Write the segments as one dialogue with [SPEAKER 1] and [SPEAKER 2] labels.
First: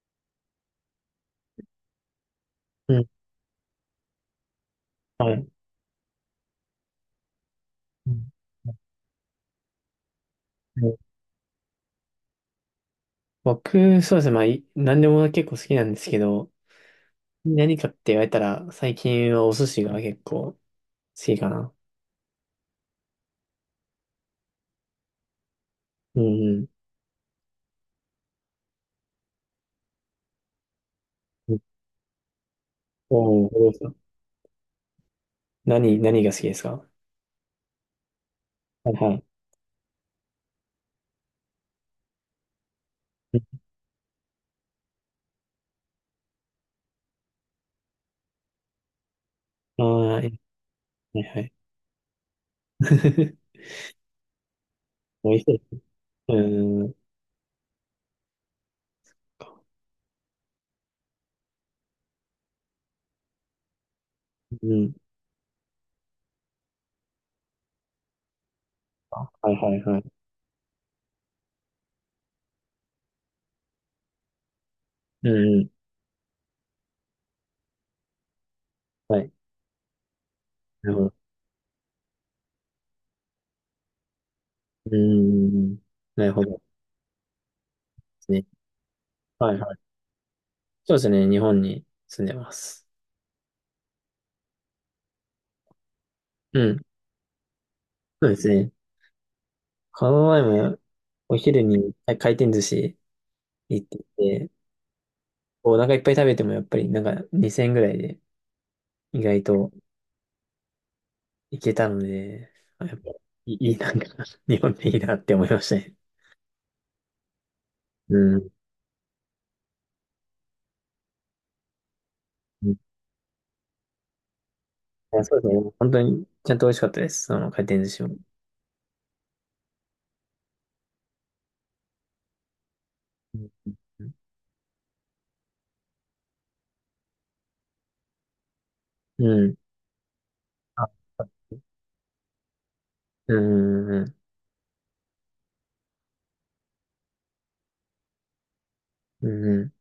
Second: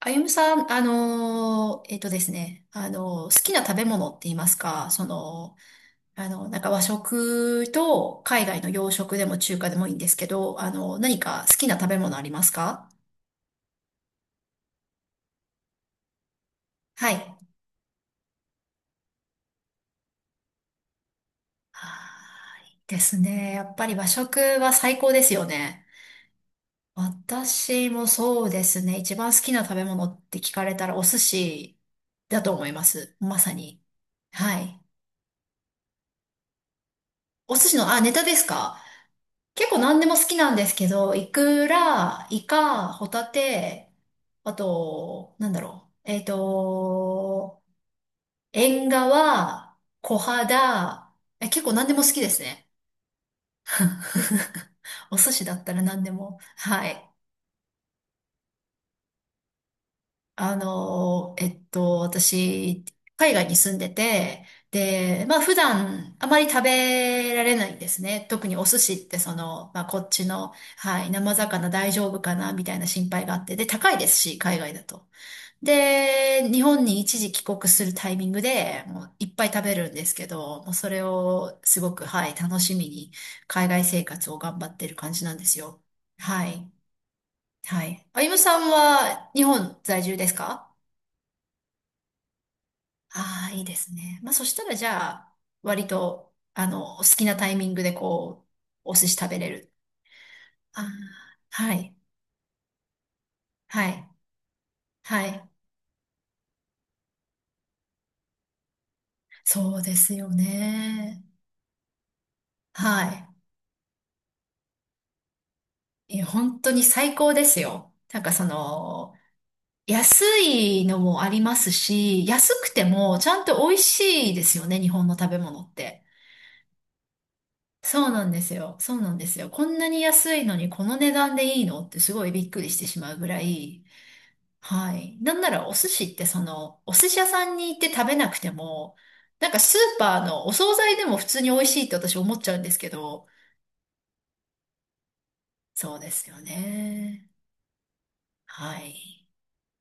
[SPEAKER 1] あゆむさん、あのーえっとですね、
[SPEAKER 2] うん、
[SPEAKER 1] 好きな食べ物って言いますか、
[SPEAKER 2] はい。
[SPEAKER 1] なんか和食
[SPEAKER 2] う
[SPEAKER 1] と
[SPEAKER 2] ん
[SPEAKER 1] 海外の洋食でも中華でもいいんですけど、
[SPEAKER 2] はい。
[SPEAKER 1] 何か好きな食べ物ありますか？
[SPEAKER 2] 僕、そうですね。まあ、何でも結構好きなんですけど、
[SPEAKER 1] はい。
[SPEAKER 2] 何かって言われたら、最近はお寿司が結構好きかな。
[SPEAKER 1] はーいですね。やっぱり和食は最高ですよね。
[SPEAKER 2] うん、
[SPEAKER 1] 私もそうですね。一番好きな食べ物って聞かれたらお寿
[SPEAKER 2] うん。
[SPEAKER 1] 司だと思います。ま
[SPEAKER 2] おお、
[SPEAKER 1] さ
[SPEAKER 2] どうで
[SPEAKER 1] に。
[SPEAKER 2] すか？
[SPEAKER 1] はい。
[SPEAKER 2] 何が好きですか？
[SPEAKER 1] お寿司の、あ、ネタですか？
[SPEAKER 2] はいはい。
[SPEAKER 1] 結構何でも好きなんですけど、イクラ、イカ、ホタテ、あと、なんだろう。縁側、
[SPEAKER 2] ああ
[SPEAKER 1] 小
[SPEAKER 2] は
[SPEAKER 1] 肌、
[SPEAKER 2] いはい。
[SPEAKER 1] 結構何でも好きですね。お
[SPEAKER 2] 美
[SPEAKER 1] 寿
[SPEAKER 2] 味
[SPEAKER 1] 司
[SPEAKER 2] し
[SPEAKER 1] だった
[SPEAKER 2] い。
[SPEAKER 1] ら何でも。
[SPEAKER 2] う
[SPEAKER 1] は
[SPEAKER 2] ん、
[SPEAKER 1] い。私、海外に住んでて、
[SPEAKER 2] うん。
[SPEAKER 1] で、まあ普段あまり食べられないんですね。特にお寿司って
[SPEAKER 2] あ、はいは
[SPEAKER 1] ま
[SPEAKER 2] い
[SPEAKER 1] あ
[SPEAKER 2] は
[SPEAKER 1] こ
[SPEAKER 2] い。
[SPEAKER 1] っちの、はい、生魚大丈夫かなみたいな心配があって、で、高いですし、海外だと。
[SPEAKER 2] うんうん、
[SPEAKER 1] で、日本に一時帰国するタイミングで、もう
[SPEAKER 2] は
[SPEAKER 1] い
[SPEAKER 2] い。
[SPEAKER 1] っぱい食べるんですけど、もうそ
[SPEAKER 2] なる
[SPEAKER 1] れ
[SPEAKER 2] ほど。
[SPEAKER 1] をすごく、はい、楽しみに海外生活を頑張ってる
[SPEAKER 2] う
[SPEAKER 1] 感じなんです
[SPEAKER 2] ん、
[SPEAKER 1] よ。
[SPEAKER 2] なるほ
[SPEAKER 1] は
[SPEAKER 2] どで
[SPEAKER 1] い、はい。あ
[SPEAKER 2] す
[SPEAKER 1] ゆむ
[SPEAKER 2] ね。
[SPEAKER 1] さんは日
[SPEAKER 2] はいはい。
[SPEAKER 1] 本在住ですか？
[SPEAKER 2] そうですね。日本に住んでます。
[SPEAKER 1] ああ、いいですね。まあ、そしたらじゃあ、割と、
[SPEAKER 2] うん。
[SPEAKER 1] 好きなタイミングで
[SPEAKER 2] そうで
[SPEAKER 1] こ
[SPEAKER 2] す
[SPEAKER 1] う、
[SPEAKER 2] ね。
[SPEAKER 1] お寿司食べれる。
[SPEAKER 2] この前も
[SPEAKER 1] ああ、
[SPEAKER 2] お昼
[SPEAKER 1] は
[SPEAKER 2] に
[SPEAKER 1] い、
[SPEAKER 2] 回転寿司行っ
[SPEAKER 1] は
[SPEAKER 2] て
[SPEAKER 1] い、
[SPEAKER 2] て、
[SPEAKER 1] はい。
[SPEAKER 2] お腹いっぱい食べてもやっぱりなんか2000円ぐらいで意外と
[SPEAKER 1] そうですよね。
[SPEAKER 2] いけたので、あ、やっぱい
[SPEAKER 1] は
[SPEAKER 2] いいなんか 日本でいいなって思いましたね。
[SPEAKER 1] い。いや、本当に最高ですよ。
[SPEAKER 2] う
[SPEAKER 1] なんか
[SPEAKER 2] ん。
[SPEAKER 1] 安いのもありますし、安
[SPEAKER 2] う
[SPEAKER 1] く
[SPEAKER 2] ん、
[SPEAKER 1] てもちゃんと美味しいですよね、日本
[SPEAKER 2] い
[SPEAKER 1] の
[SPEAKER 2] や
[SPEAKER 1] 食
[SPEAKER 2] そ
[SPEAKER 1] べ
[SPEAKER 2] うです
[SPEAKER 1] 物
[SPEAKER 2] ね。
[SPEAKER 1] っ
[SPEAKER 2] 本当
[SPEAKER 1] て。
[SPEAKER 2] にちゃんと美味しかったです。その回転寿司
[SPEAKER 1] そう
[SPEAKER 2] も。
[SPEAKER 1] なんですよ。そうなんですよ。こんなに安いのにこの値段でいいのってすごいびっくりしてしまうぐ
[SPEAKER 2] う
[SPEAKER 1] らい。
[SPEAKER 2] ん。
[SPEAKER 1] はい。なんならお寿司ってお寿司屋さんに行って食べなくても、
[SPEAKER 2] う
[SPEAKER 1] なん
[SPEAKER 2] ん。
[SPEAKER 1] かスーパーのお惣
[SPEAKER 2] あ、
[SPEAKER 1] 菜でも普通に美味しいって私思っちゃうんですけど、
[SPEAKER 2] うんうんうん。
[SPEAKER 1] そうですよね。は
[SPEAKER 2] う
[SPEAKER 1] い。
[SPEAKER 2] ん、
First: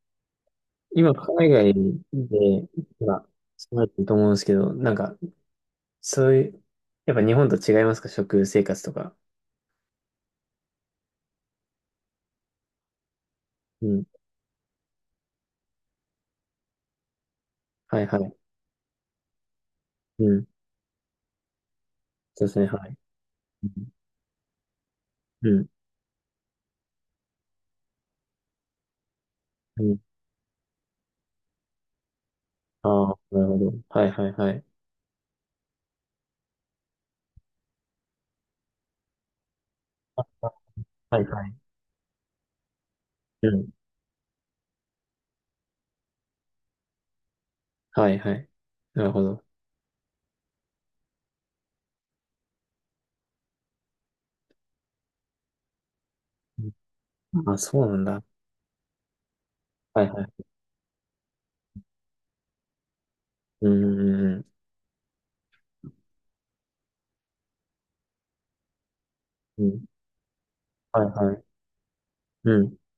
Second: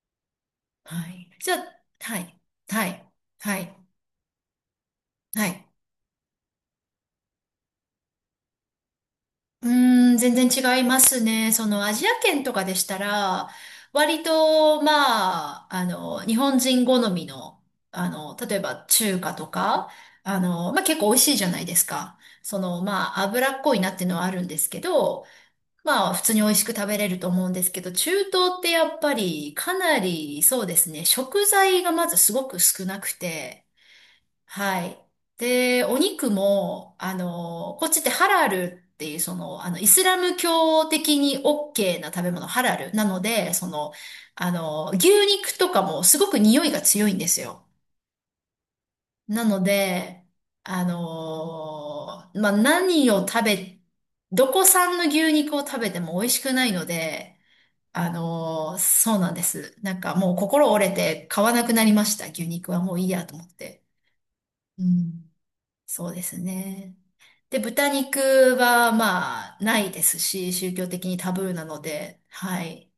[SPEAKER 1] は
[SPEAKER 2] 今、
[SPEAKER 1] い。
[SPEAKER 2] 海
[SPEAKER 1] じゃ
[SPEAKER 2] 外
[SPEAKER 1] あ、は
[SPEAKER 2] で、
[SPEAKER 1] い。はい。
[SPEAKER 2] 今、
[SPEAKER 1] は
[SPEAKER 2] 住ま
[SPEAKER 1] い。
[SPEAKER 2] れてると思うんですけど、なんか、
[SPEAKER 1] はい。
[SPEAKER 2] そういう、やっぱ日本と違いますか、食生活とか。
[SPEAKER 1] うーん、全然違いますね。そのアジア圏とかでしたら、
[SPEAKER 2] うん
[SPEAKER 1] 割と、まあ、日本人好みの、
[SPEAKER 2] はいはい。
[SPEAKER 1] 例えば中華とか、
[SPEAKER 2] うん。
[SPEAKER 1] まあ結構美味しいじゃないですか。
[SPEAKER 2] そうですね、はい。
[SPEAKER 1] まあ、脂っ
[SPEAKER 2] う
[SPEAKER 1] こい
[SPEAKER 2] ん。
[SPEAKER 1] なっていうのはあるんですけど、
[SPEAKER 2] うん。
[SPEAKER 1] まあ、普通に美味しく食べれると思うんですけど、中東ってやっぱりか
[SPEAKER 2] うん、
[SPEAKER 1] なり、そうですね、食材がまずすごく少なく
[SPEAKER 2] ああー、なるほ
[SPEAKER 1] て、
[SPEAKER 2] ど。はいはいはい。
[SPEAKER 1] はい。で、お肉も、こっちってハラルっていう、イスラム教
[SPEAKER 2] は
[SPEAKER 1] 的
[SPEAKER 2] い
[SPEAKER 1] に
[SPEAKER 2] はい。
[SPEAKER 1] OK な食べ物、ハラル。なの
[SPEAKER 2] う
[SPEAKER 1] で、
[SPEAKER 2] ん。
[SPEAKER 1] 牛肉とかもすごく匂いが強いんですよ。
[SPEAKER 2] はいはい。なるほど。
[SPEAKER 1] なので、まあ、何を食べ、どこ産の牛肉を食べても美味しくないの
[SPEAKER 2] う
[SPEAKER 1] で、
[SPEAKER 2] ん、あ、そうなんだ。
[SPEAKER 1] そうなんです。なん
[SPEAKER 2] はい
[SPEAKER 1] か
[SPEAKER 2] は
[SPEAKER 1] もう
[SPEAKER 2] い。
[SPEAKER 1] 心折れて買わなくなりました。牛肉はもういいやと思っ
[SPEAKER 2] うん
[SPEAKER 1] て。
[SPEAKER 2] うんうん。
[SPEAKER 1] うん、そうですね。で、豚肉はまあ
[SPEAKER 2] う
[SPEAKER 1] な
[SPEAKER 2] ん。
[SPEAKER 1] いですし、宗教
[SPEAKER 2] はい
[SPEAKER 1] 的にタ
[SPEAKER 2] はい。
[SPEAKER 1] ブーなので、
[SPEAKER 2] う
[SPEAKER 1] は
[SPEAKER 2] ん。
[SPEAKER 1] い。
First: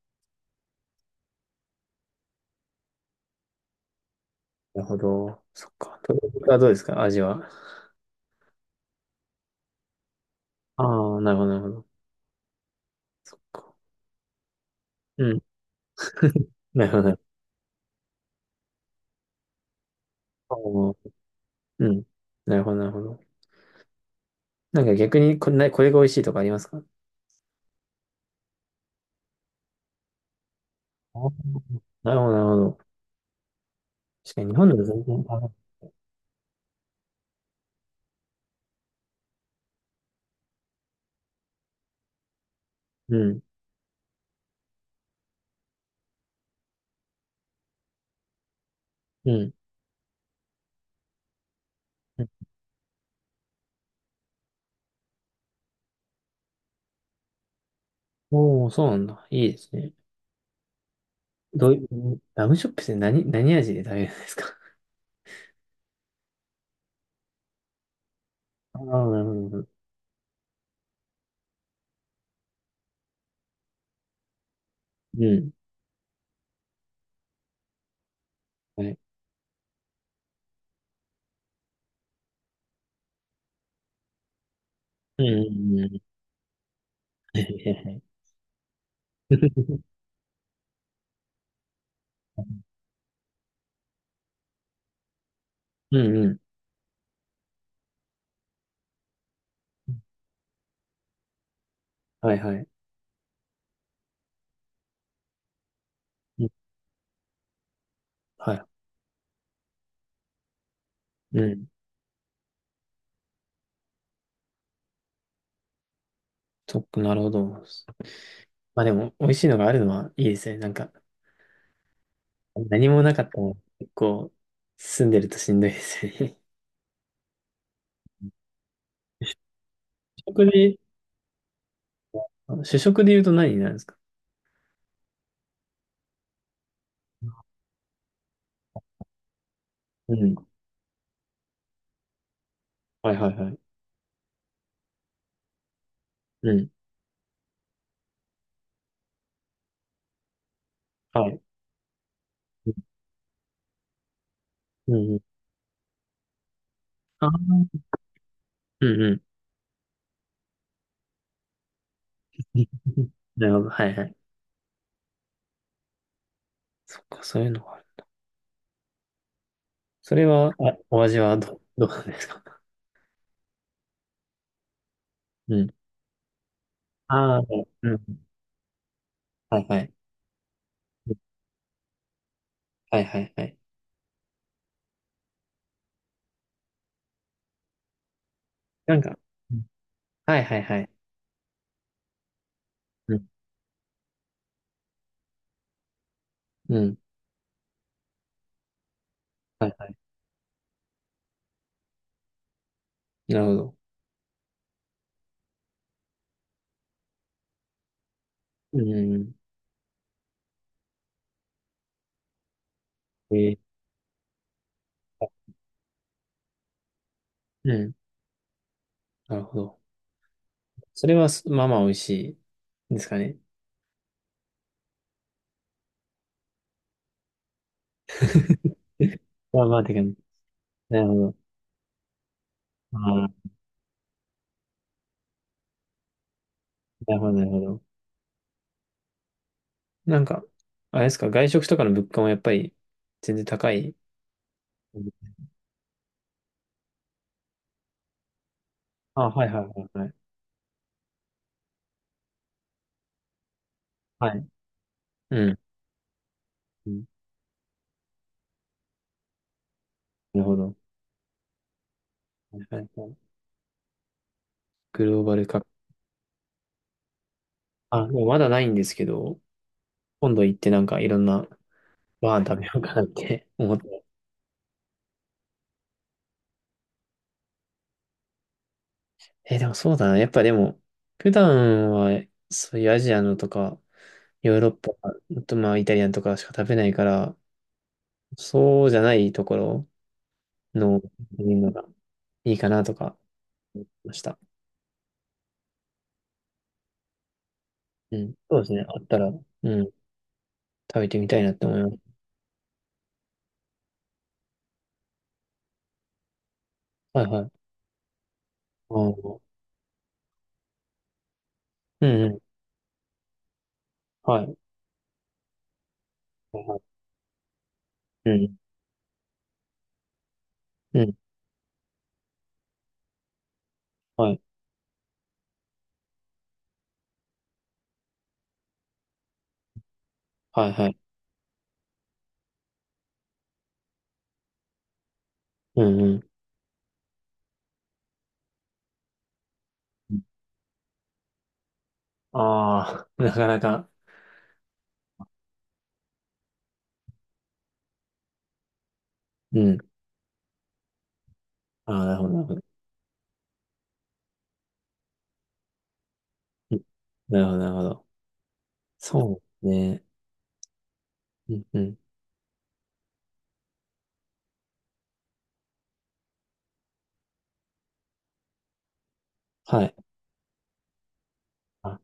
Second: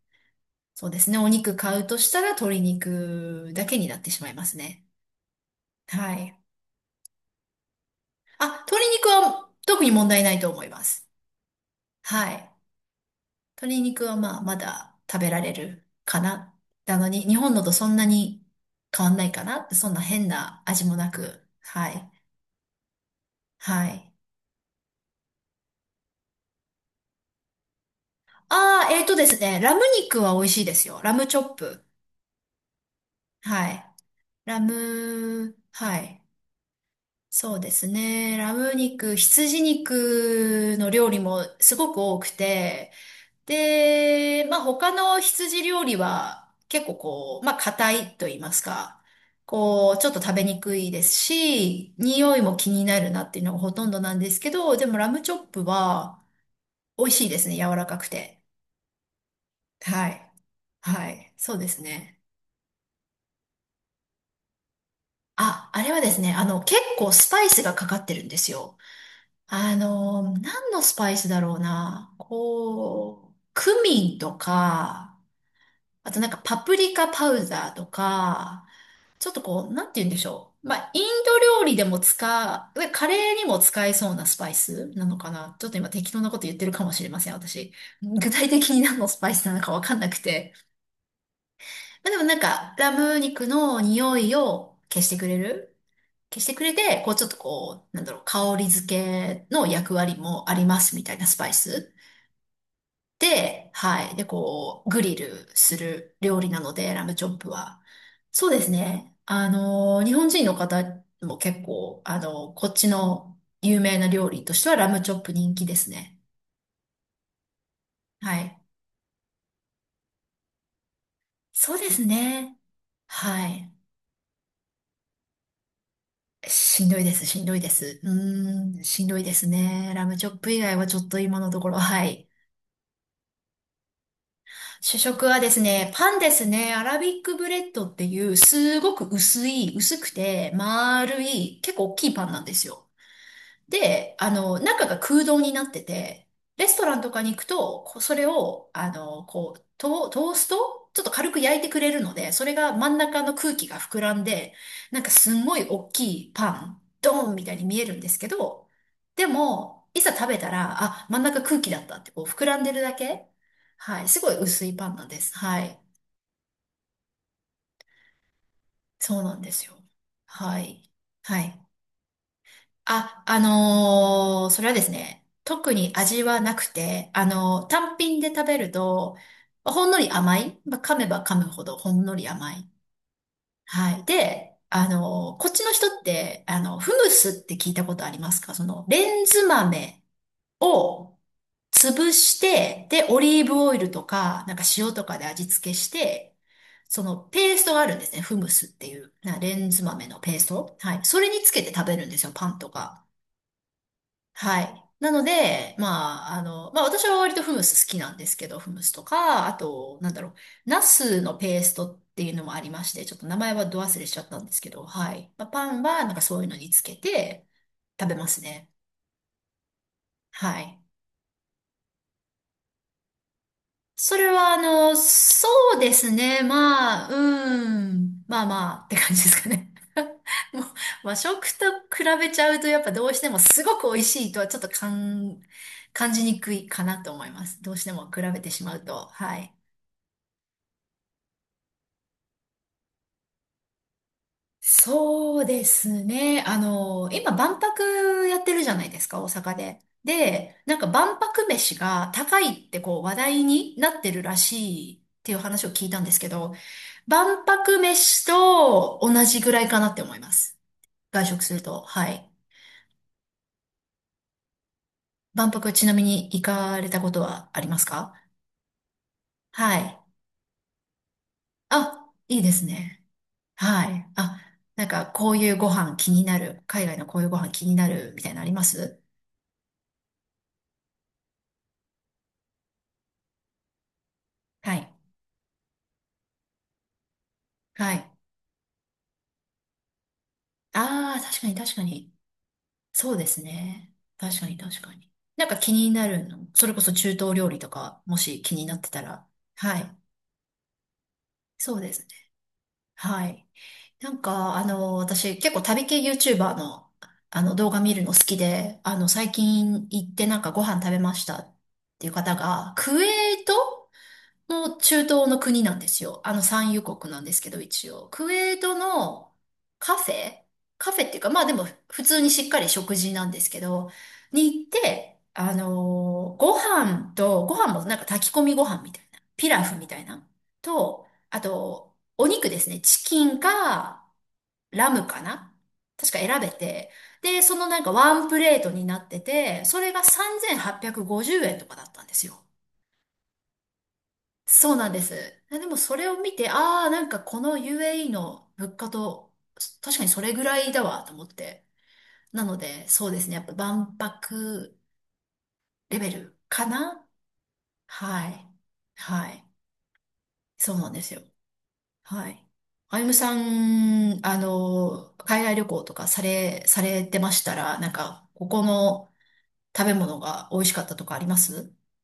[SPEAKER 1] そうですね。お肉買うとしたら鶏肉だけになってしまいます
[SPEAKER 2] な
[SPEAKER 1] ね。
[SPEAKER 2] るほど。そっか。
[SPEAKER 1] は
[SPEAKER 2] 鶏
[SPEAKER 1] い。
[SPEAKER 2] 肉はどうですか、味は。
[SPEAKER 1] あ、鶏肉は特に問題ないと思います。
[SPEAKER 2] ああ、なるほどなるほど。
[SPEAKER 1] はい。
[SPEAKER 2] そっか。
[SPEAKER 1] 鶏肉はまあまだ食
[SPEAKER 2] う
[SPEAKER 1] べら
[SPEAKER 2] ん。
[SPEAKER 1] れるかな。
[SPEAKER 2] なるほ
[SPEAKER 1] な
[SPEAKER 2] ど
[SPEAKER 1] の
[SPEAKER 2] なる
[SPEAKER 1] に、日本のとそんなに変わんないかな。そんな変
[SPEAKER 2] ほ
[SPEAKER 1] な味
[SPEAKER 2] ど。
[SPEAKER 1] も
[SPEAKER 2] あ
[SPEAKER 1] な
[SPEAKER 2] ー
[SPEAKER 1] く。
[SPEAKER 2] う
[SPEAKER 1] は
[SPEAKER 2] ん。
[SPEAKER 1] い。
[SPEAKER 2] なるほどなるほど。
[SPEAKER 1] はい。
[SPEAKER 2] なんか逆にこれが美味しいとかありますか？
[SPEAKER 1] ああ、えーとですね。ラム肉は美味しいですよ。ラ
[SPEAKER 2] あ
[SPEAKER 1] ム
[SPEAKER 2] ー、
[SPEAKER 1] チョップ。
[SPEAKER 2] なるほどなるほど。
[SPEAKER 1] はい。
[SPEAKER 2] 確かに日
[SPEAKER 1] ラ
[SPEAKER 2] 本でも全然食べない。
[SPEAKER 1] ム、はい。そうですね。ラム肉、羊肉の料理もすごく多くて、
[SPEAKER 2] うん。
[SPEAKER 1] で、まあ他の羊料理は結構こう、まあ硬いと言いますか、
[SPEAKER 2] うん。
[SPEAKER 1] こう、ちょっと食べにくいですし、匂いも気になるなっていうのがほとんどなんですけど、でもラムチョップは美味しいですね。柔らかくて。
[SPEAKER 2] おお、そうなんだ。いいですね。
[SPEAKER 1] はい。はい。そうで
[SPEAKER 2] どう
[SPEAKER 1] す
[SPEAKER 2] いう、
[SPEAKER 1] ね。
[SPEAKER 2] ラムチョップって何味で食べるんですか？
[SPEAKER 1] あ、あれはですね、結構スパイスがかかってるんですよ。
[SPEAKER 2] あ あー、なるほど。なるほど。
[SPEAKER 1] 何のスパイスだろうな。こう、クミンとか、
[SPEAKER 2] うん。
[SPEAKER 1] あとなんかパプリカパウダーとか、
[SPEAKER 2] はい。
[SPEAKER 1] ちょっとこう、なんて言うんでしょう。まあ、インド料理でも使う、カレーにも使えそうなスパイスなの
[SPEAKER 2] うん、
[SPEAKER 1] か
[SPEAKER 2] う
[SPEAKER 1] な。ちょっと
[SPEAKER 2] ん、う
[SPEAKER 1] 今
[SPEAKER 2] ん。
[SPEAKER 1] 適当なこと言ってるかもしれません、私。具体的に何のスパイスなのかわかんなくて。まあ、でもなんか、ラム肉の匂いを消してくれる
[SPEAKER 2] うんうん。
[SPEAKER 1] 消してくれて、こうちょっとこう、なんだろう、香り付けの役割もありますみたいなスパイス。
[SPEAKER 2] はいはい。
[SPEAKER 1] で、はい。で、こう、グリルする料
[SPEAKER 2] うん
[SPEAKER 1] 理なので、ラムチョップは。そう
[SPEAKER 2] は
[SPEAKER 1] で
[SPEAKER 2] い。
[SPEAKER 1] すね。日本人の方も
[SPEAKER 2] う
[SPEAKER 1] 結
[SPEAKER 2] ん。
[SPEAKER 1] 構、こっちの有名な料理としてはラムチョップ人気ですね。
[SPEAKER 2] そっか、なるほど。ま
[SPEAKER 1] はい。
[SPEAKER 2] あでも、美味しいのがあるのはいいですね。なんか、
[SPEAKER 1] そうですね。
[SPEAKER 2] 何もなかった
[SPEAKER 1] は
[SPEAKER 2] ら
[SPEAKER 1] い。
[SPEAKER 2] 結構、住んでるとしんどいですよね。
[SPEAKER 1] しんどいです、しんどいです。う ーん、しんどいですね。ラムチ
[SPEAKER 2] 主
[SPEAKER 1] ョッ
[SPEAKER 2] 食
[SPEAKER 1] プ以外
[SPEAKER 2] で
[SPEAKER 1] はちょっと今のところ、はい。
[SPEAKER 2] 主食で言うと何になるんですか？
[SPEAKER 1] 主食はですね、パンですね。アラビックブレッドっていう、すごく薄い、薄く
[SPEAKER 2] うん。
[SPEAKER 1] て、丸い、結構大きいパンなんですよ。
[SPEAKER 2] はいはいはい。
[SPEAKER 1] で、中が空洞になってて、
[SPEAKER 2] う
[SPEAKER 1] レ
[SPEAKER 2] ん。
[SPEAKER 1] ストランとかに行くと、こうそれを、こう、トーストちょっと
[SPEAKER 2] は
[SPEAKER 1] 軽
[SPEAKER 2] い。
[SPEAKER 1] く焼いてくれるので、それ
[SPEAKER 2] うん。
[SPEAKER 1] が真ん中の空気が膨らんで、
[SPEAKER 2] う
[SPEAKER 1] なんか
[SPEAKER 2] ん。
[SPEAKER 1] すんごい大きいパン、
[SPEAKER 2] あ
[SPEAKER 1] ドーンみたいに
[SPEAKER 2] あ。
[SPEAKER 1] 見えるんですけど、
[SPEAKER 2] うんうん。
[SPEAKER 1] でも、いざ食べたら、あ、真ん中空気だったって、こう膨らんでるだ け。
[SPEAKER 2] なるほど。はい
[SPEAKER 1] は
[SPEAKER 2] は
[SPEAKER 1] い。
[SPEAKER 2] い。
[SPEAKER 1] すごい薄いパンなんです。はい。
[SPEAKER 2] そっか、そういうのがある。
[SPEAKER 1] そうなんですよ。
[SPEAKER 2] それは、
[SPEAKER 1] は
[SPEAKER 2] あ、
[SPEAKER 1] い。
[SPEAKER 2] お味は
[SPEAKER 1] はい。
[SPEAKER 2] どうなんですか？
[SPEAKER 1] あ、それはですね、
[SPEAKER 2] うん。
[SPEAKER 1] 特に味はなくて、
[SPEAKER 2] ああ、う
[SPEAKER 1] 単
[SPEAKER 2] ん。
[SPEAKER 1] 品で食べると、
[SPEAKER 2] はいは
[SPEAKER 1] ほん
[SPEAKER 2] い。
[SPEAKER 1] のり甘い、まあ、噛め
[SPEAKER 2] うん
[SPEAKER 1] ば噛むほどほんのり甘い。
[SPEAKER 2] はいはいはい。
[SPEAKER 1] はい。で、こっちの人って、フムスって聞いたことありますか？
[SPEAKER 2] なんか、
[SPEAKER 1] レンズ
[SPEAKER 2] うん
[SPEAKER 1] 豆
[SPEAKER 2] はいはいはい。
[SPEAKER 1] を潰して、で、
[SPEAKER 2] う
[SPEAKER 1] オ
[SPEAKER 2] ん。
[SPEAKER 1] リーブオイルとか、なんか塩とかで味付けして、
[SPEAKER 2] うん。
[SPEAKER 1] そのペーストがあるんですね。フムスっていう、なレ
[SPEAKER 2] は
[SPEAKER 1] ン
[SPEAKER 2] い
[SPEAKER 1] ズ
[SPEAKER 2] は
[SPEAKER 1] 豆のペースト。はい。それにつけて食べるんですよ、パンとか。
[SPEAKER 2] い。なるほど。
[SPEAKER 1] はい。なので、まあ、まあ私は割とフムス好きなんですけど、フ
[SPEAKER 2] う
[SPEAKER 1] ムスと
[SPEAKER 2] ん。
[SPEAKER 1] か、あと、なんだろう、ナスのペーストっていうのもありまして、ちょっと
[SPEAKER 2] え
[SPEAKER 1] 名前
[SPEAKER 2] ー
[SPEAKER 1] はど忘れしちゃったんですけど、はい。まあ、パンはなんかそういうのにつけて
[SPEAKER 2] うん。
[SPEAKER 1] 食べますね。
[SPEAKER 2] なるほど。
[SPEAKER 1] はい。
[SPEAKER 2] それは、す、まあまあ美味しいですかね。
[SPEAKER 1] それは、そうですね。まあ、うん。まあまあ、って感じですか
[SPEAKER 2] まあ
[SPEAKER 1] ね。
[SPEAKER 2] まあ、てか、
[SPEAKER 1] もう、
[SPEAKER 2] なるほ
[SPEAKER 1] 和
[SPEAKER 2] ど。
[SPEAKER 1] 食と比べちゃうと、やっぱどうし
[SPEAKER 2] あ
[SPEAKER 1] て
[SPEAKER 2] あ、
[SPEAKER 1] もすごく美味しいとはちょっと感じにくいかなと
[SPEAKER 2] なるほ
[SPEAKER 1] 思い
[SPEAKER 2] ど、な
[SPEAKER 1] ま
[SPEAKER 2] るほ
[SPEAKER 1] す。どう
[SPEAKER 2] ど。
[SPEAKER 1] しても比べてしまうと。はい。
[SPEAKER 2] なんか、あれですか、外食とかの物価もやっぱり全然高い。
[SPEAKER 1] そうですね。今、万博やってるじゃないですか、
[SPEAKER 2] あ、
[SPEAKER 1] 大
[SPEAKER 2] はい
[SPEAKER 1] 阪
[SPEAKER 2] はいは
[SPEAKER 1] で。
[SPEAKER 2] いはい。
[SPEAKER 1] で、なんか万博飯が高いってこう話題になってる
[SPEAKER 2] は
[SPEAKER 1] ら
[SPEAKER 2] い。
[SPEAKER 1] しいっていう
[SPEAKER 2] うん。
[SPEAKER 1] 話を聞いたんですけど、
[SPEAKER 2] うん
[SPEAKER 1] 万博飯と同じぐらいかなって思いま
[SPEAKER 2] なるほ
[SPEAKER 1] す。
[SPEAKER 2] ど。
[SPEAKER 1] 外食すると。はい。
[SPEAKER 2] はいはいはい。グローバル
[SPEAKER 1] 万
[SPEAKER 2] 化。
[SPEAKER 1] 博ちなみに行かれたことはあります
[SPEAKER 2] あ、
[SPEAKER 1] か？
[SPEAKER 2] もうまだないんですけど、
[SPEAKER 1] はい。
[SPEAKER 2] 今度行ってなんかいろんな
[SPEAKER 1] あ、
[SPEAKER 2] ご
[SPEAKER 1] いい
[SPEAKER 2] 飯
[SPEAKER 1] で
[SPEAKER 2] 食べ
[SPEAKER 1] す
[SPEAKER 2] ようかな
[SPEAKER 1] ね。
[SPEAKER 2] って 思っ
[SPEAKER 1] は
[SPEAKER 2] て。
[SPEAKER 1] い。あ、なんかこういうご飯気になる。海外のこういうご飯気になるみたいなのあります？
[SPEAKER 2] え、でもそうだな。やっぱでも、普段はそういうアジアのとか、ヨーロッ
[SPEAKER 1] は
[SPEAKER 2] パ、
[SPEAKER 1] い。
[SPEAKER 2] あとまあイタリアンとかしか食べないから、
[SPEAKER 1] はい。
[SPEAKER 2] そうじゃないところの
[SPEAKER 1] ああ、確か
[SPEAKER 2] 見
[SPEAKER 1] に
[SPEAKER 2] るの
[SPEAKER 1] 確
[SPEAKER 2] が
[SPEAKER 1] かに。
[SPEAKER 2] いいかなと
[SPEAKER 1] そ
[SPEAKER 2] か
[SPEAKER 1] うです
[SPEAKER 2] 思い
[SPEAKER 1] ね。
[SPEAKER 2] ました。
[SPEAKER 1] 確かに確かに。なんか気になるの。それこそ中東料理とか、
[SPEAKER 2] う
[SPEAKER 1] も
[SPEAKER 2] ん。
[SPEAKER 1] し気
[SPEAKER 2] そうで
[SPEAKER 1] に
[SPEAKER 2] す
[SPEAKER 1] なっ
[SPEAKER 2] ね。
[SPEAKER 1] て
[SPEAKER 2] あ
[SPEAKER 1] た
[SPEAKER 2] ったら、
[SPEAKER 1] ら。は
[SPEAKER 2] うん。
[SPEAKER 1] い。
[SPEAKER 2] 食べてみたいなって
[SPEAKER 1] そ
[SPEAKER 2] 思
[SPEAKER 1] う
[SPEAKER 2] いま
[SPEAKER 1] で
[SPEAKER 2] す。
[SPEAKER 1] すね。はい。なんか、私結構旅系 YouTuber の、
[SPEAKER 2] はいは
[SPEAKER 1] あ
[SPEAKER 2] い。
[SPEAKER 1] の動画見るの好きで、
[SPEAKER 2] あ
[SPEAKER 1] 最
[SPEAKER 2] ー
[SPEAKER 1] 近行ってなんかご飯食べましたっ
[SPEAKER 2] う
[SPEAKER 1] ていう
[SPEAKER 2] んう
[SPEAKER 1] 方
[SPEAKER 2] ん。
[SPEAKER 1] が、クウェート
[SPEAKER 2] はい。
[SPEAKER 1] の中東の国なんですよ。あの
[SPEAKER 2] はい
[SPEAKER 1] 産
[SPEAKER 2] はい、
[SPEAKER 1] 油国なんですけど、一応。クウ
[SPEAKER 2] う
[SPEAKER 1] ェ
[SPEAKER 2] ん。
[SPEAKER 1] ートのカフェカフ
[SPEAKER 2] う
[SPEAKER 1] ェっ
[SPEAKER 2] ん。
[SPEAKER 1] ていうか、まあでも普通にしっかり食事なんですけど、
[SPEAKER 2] はい。
[SPEAKER 1] に行って、ご飯もなんか炊き込みご飯みたいな、ピラフみたいな、
[SPEAKER 2] はいはい。
[SPEAKER 1] と、あと、お肉ですね。チキンか、ラムかな
[SPEAKER 2] うん
[SPEAKER 1] 確か
[SPEAKER 2] う
[SPEAKER 1] 選べて。で、なんかワンプレートになってて、それが
[SPEAKER 2] ん。
[SPEAKER 1] 3850円とかだったんですよ。
[SPEAKER 2] ああ、なかなか。
[SPEAKER 1] そうなんです。でもそれを見て、ああ、なんかこの UAE の物価と、
[SPEAKER 2] うん。
[SPEAKER 1] 確かにそれぐらいだわと思って。
[SPEAKER 2] ああ、なるほど、なる
[SPEAKER 1] な
[SPEAKER 2] ほ
[SPEAKER 1] の
[SPEAKER 2] ど。
[SPEAKER 1] で、そうですね。やっぱ万博レベルか
[SPEAKER 2] うん、
[SPEAKER 1] な。
[SPEAKER 2] なるほど、なるほど。
[SPEAKER 1] はい。は
[SPEAKER 2] そ
[SPEAKER 1] い。
[SPEAKER 2] うね。
[SPEAKER 1] そうなんですよ。
[SPEAKER 2] うんうん。
[SPEAKER 1] はい。あゆむさん、海外旅行とかされてましたら、なんか、ここの、
[SPEAKER 2] は
[SPEAKER 1] 食べ
[SPEAKER 2] い。
[SPEAKER 1] 物が美味しかったとかあります？
[SPEAKER 2] あ、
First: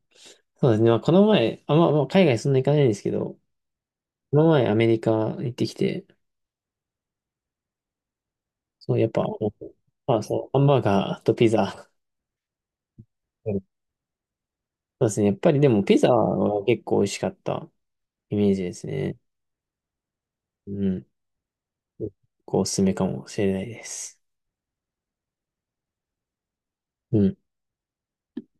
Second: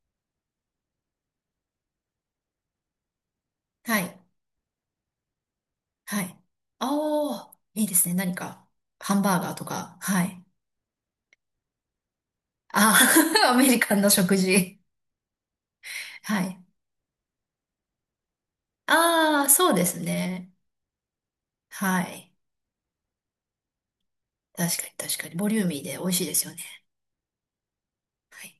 [SPEAKER 2] そうですね。まあ、この前、あ、まあ、まあ海外そんな行かないんですけど、
[SPEAKER 1] はい。
[SPEAKER 2] この前アメリカ行ってきて、
[SPEAKER 1] はい。ああ、いいですね。何か、
[SPEAKER 2] そう、やっ
[SPEAKER 1] ハン
[SPEAKER 2] ぱ、
[SPEAKER 1] バーガーとか。
[SPEAKER 2] まあ、
[SPEAKER 1] はい。
[SPEAKER 2] そう、ハンバーガーとピザ。
[SPEAKER 1] ああ、
[SPEAKER 2] う
[SPEAKER 1] ア
[SPEAKER 2] ん
[SPEAKER 1] メ リカンの食事。
[SPEAKER 2] そうですね。やっぱりでもピザ
[SPEAKER 1] はい。
[SPEAKER 2] は結構美味しかったイメージですね。
[SPEAKER 1] ああ、そうですね。
[SPEAKER 2] うん。
[SPEAKER 1] はい。
[SPEAKER 2] こう、おすすめかもしれないです。
[SPEAKER 1] 確かに確かに。ボリューミーで美味しいですよね。
[SPEAKER 2] うん。
[SPEAKER 1] はい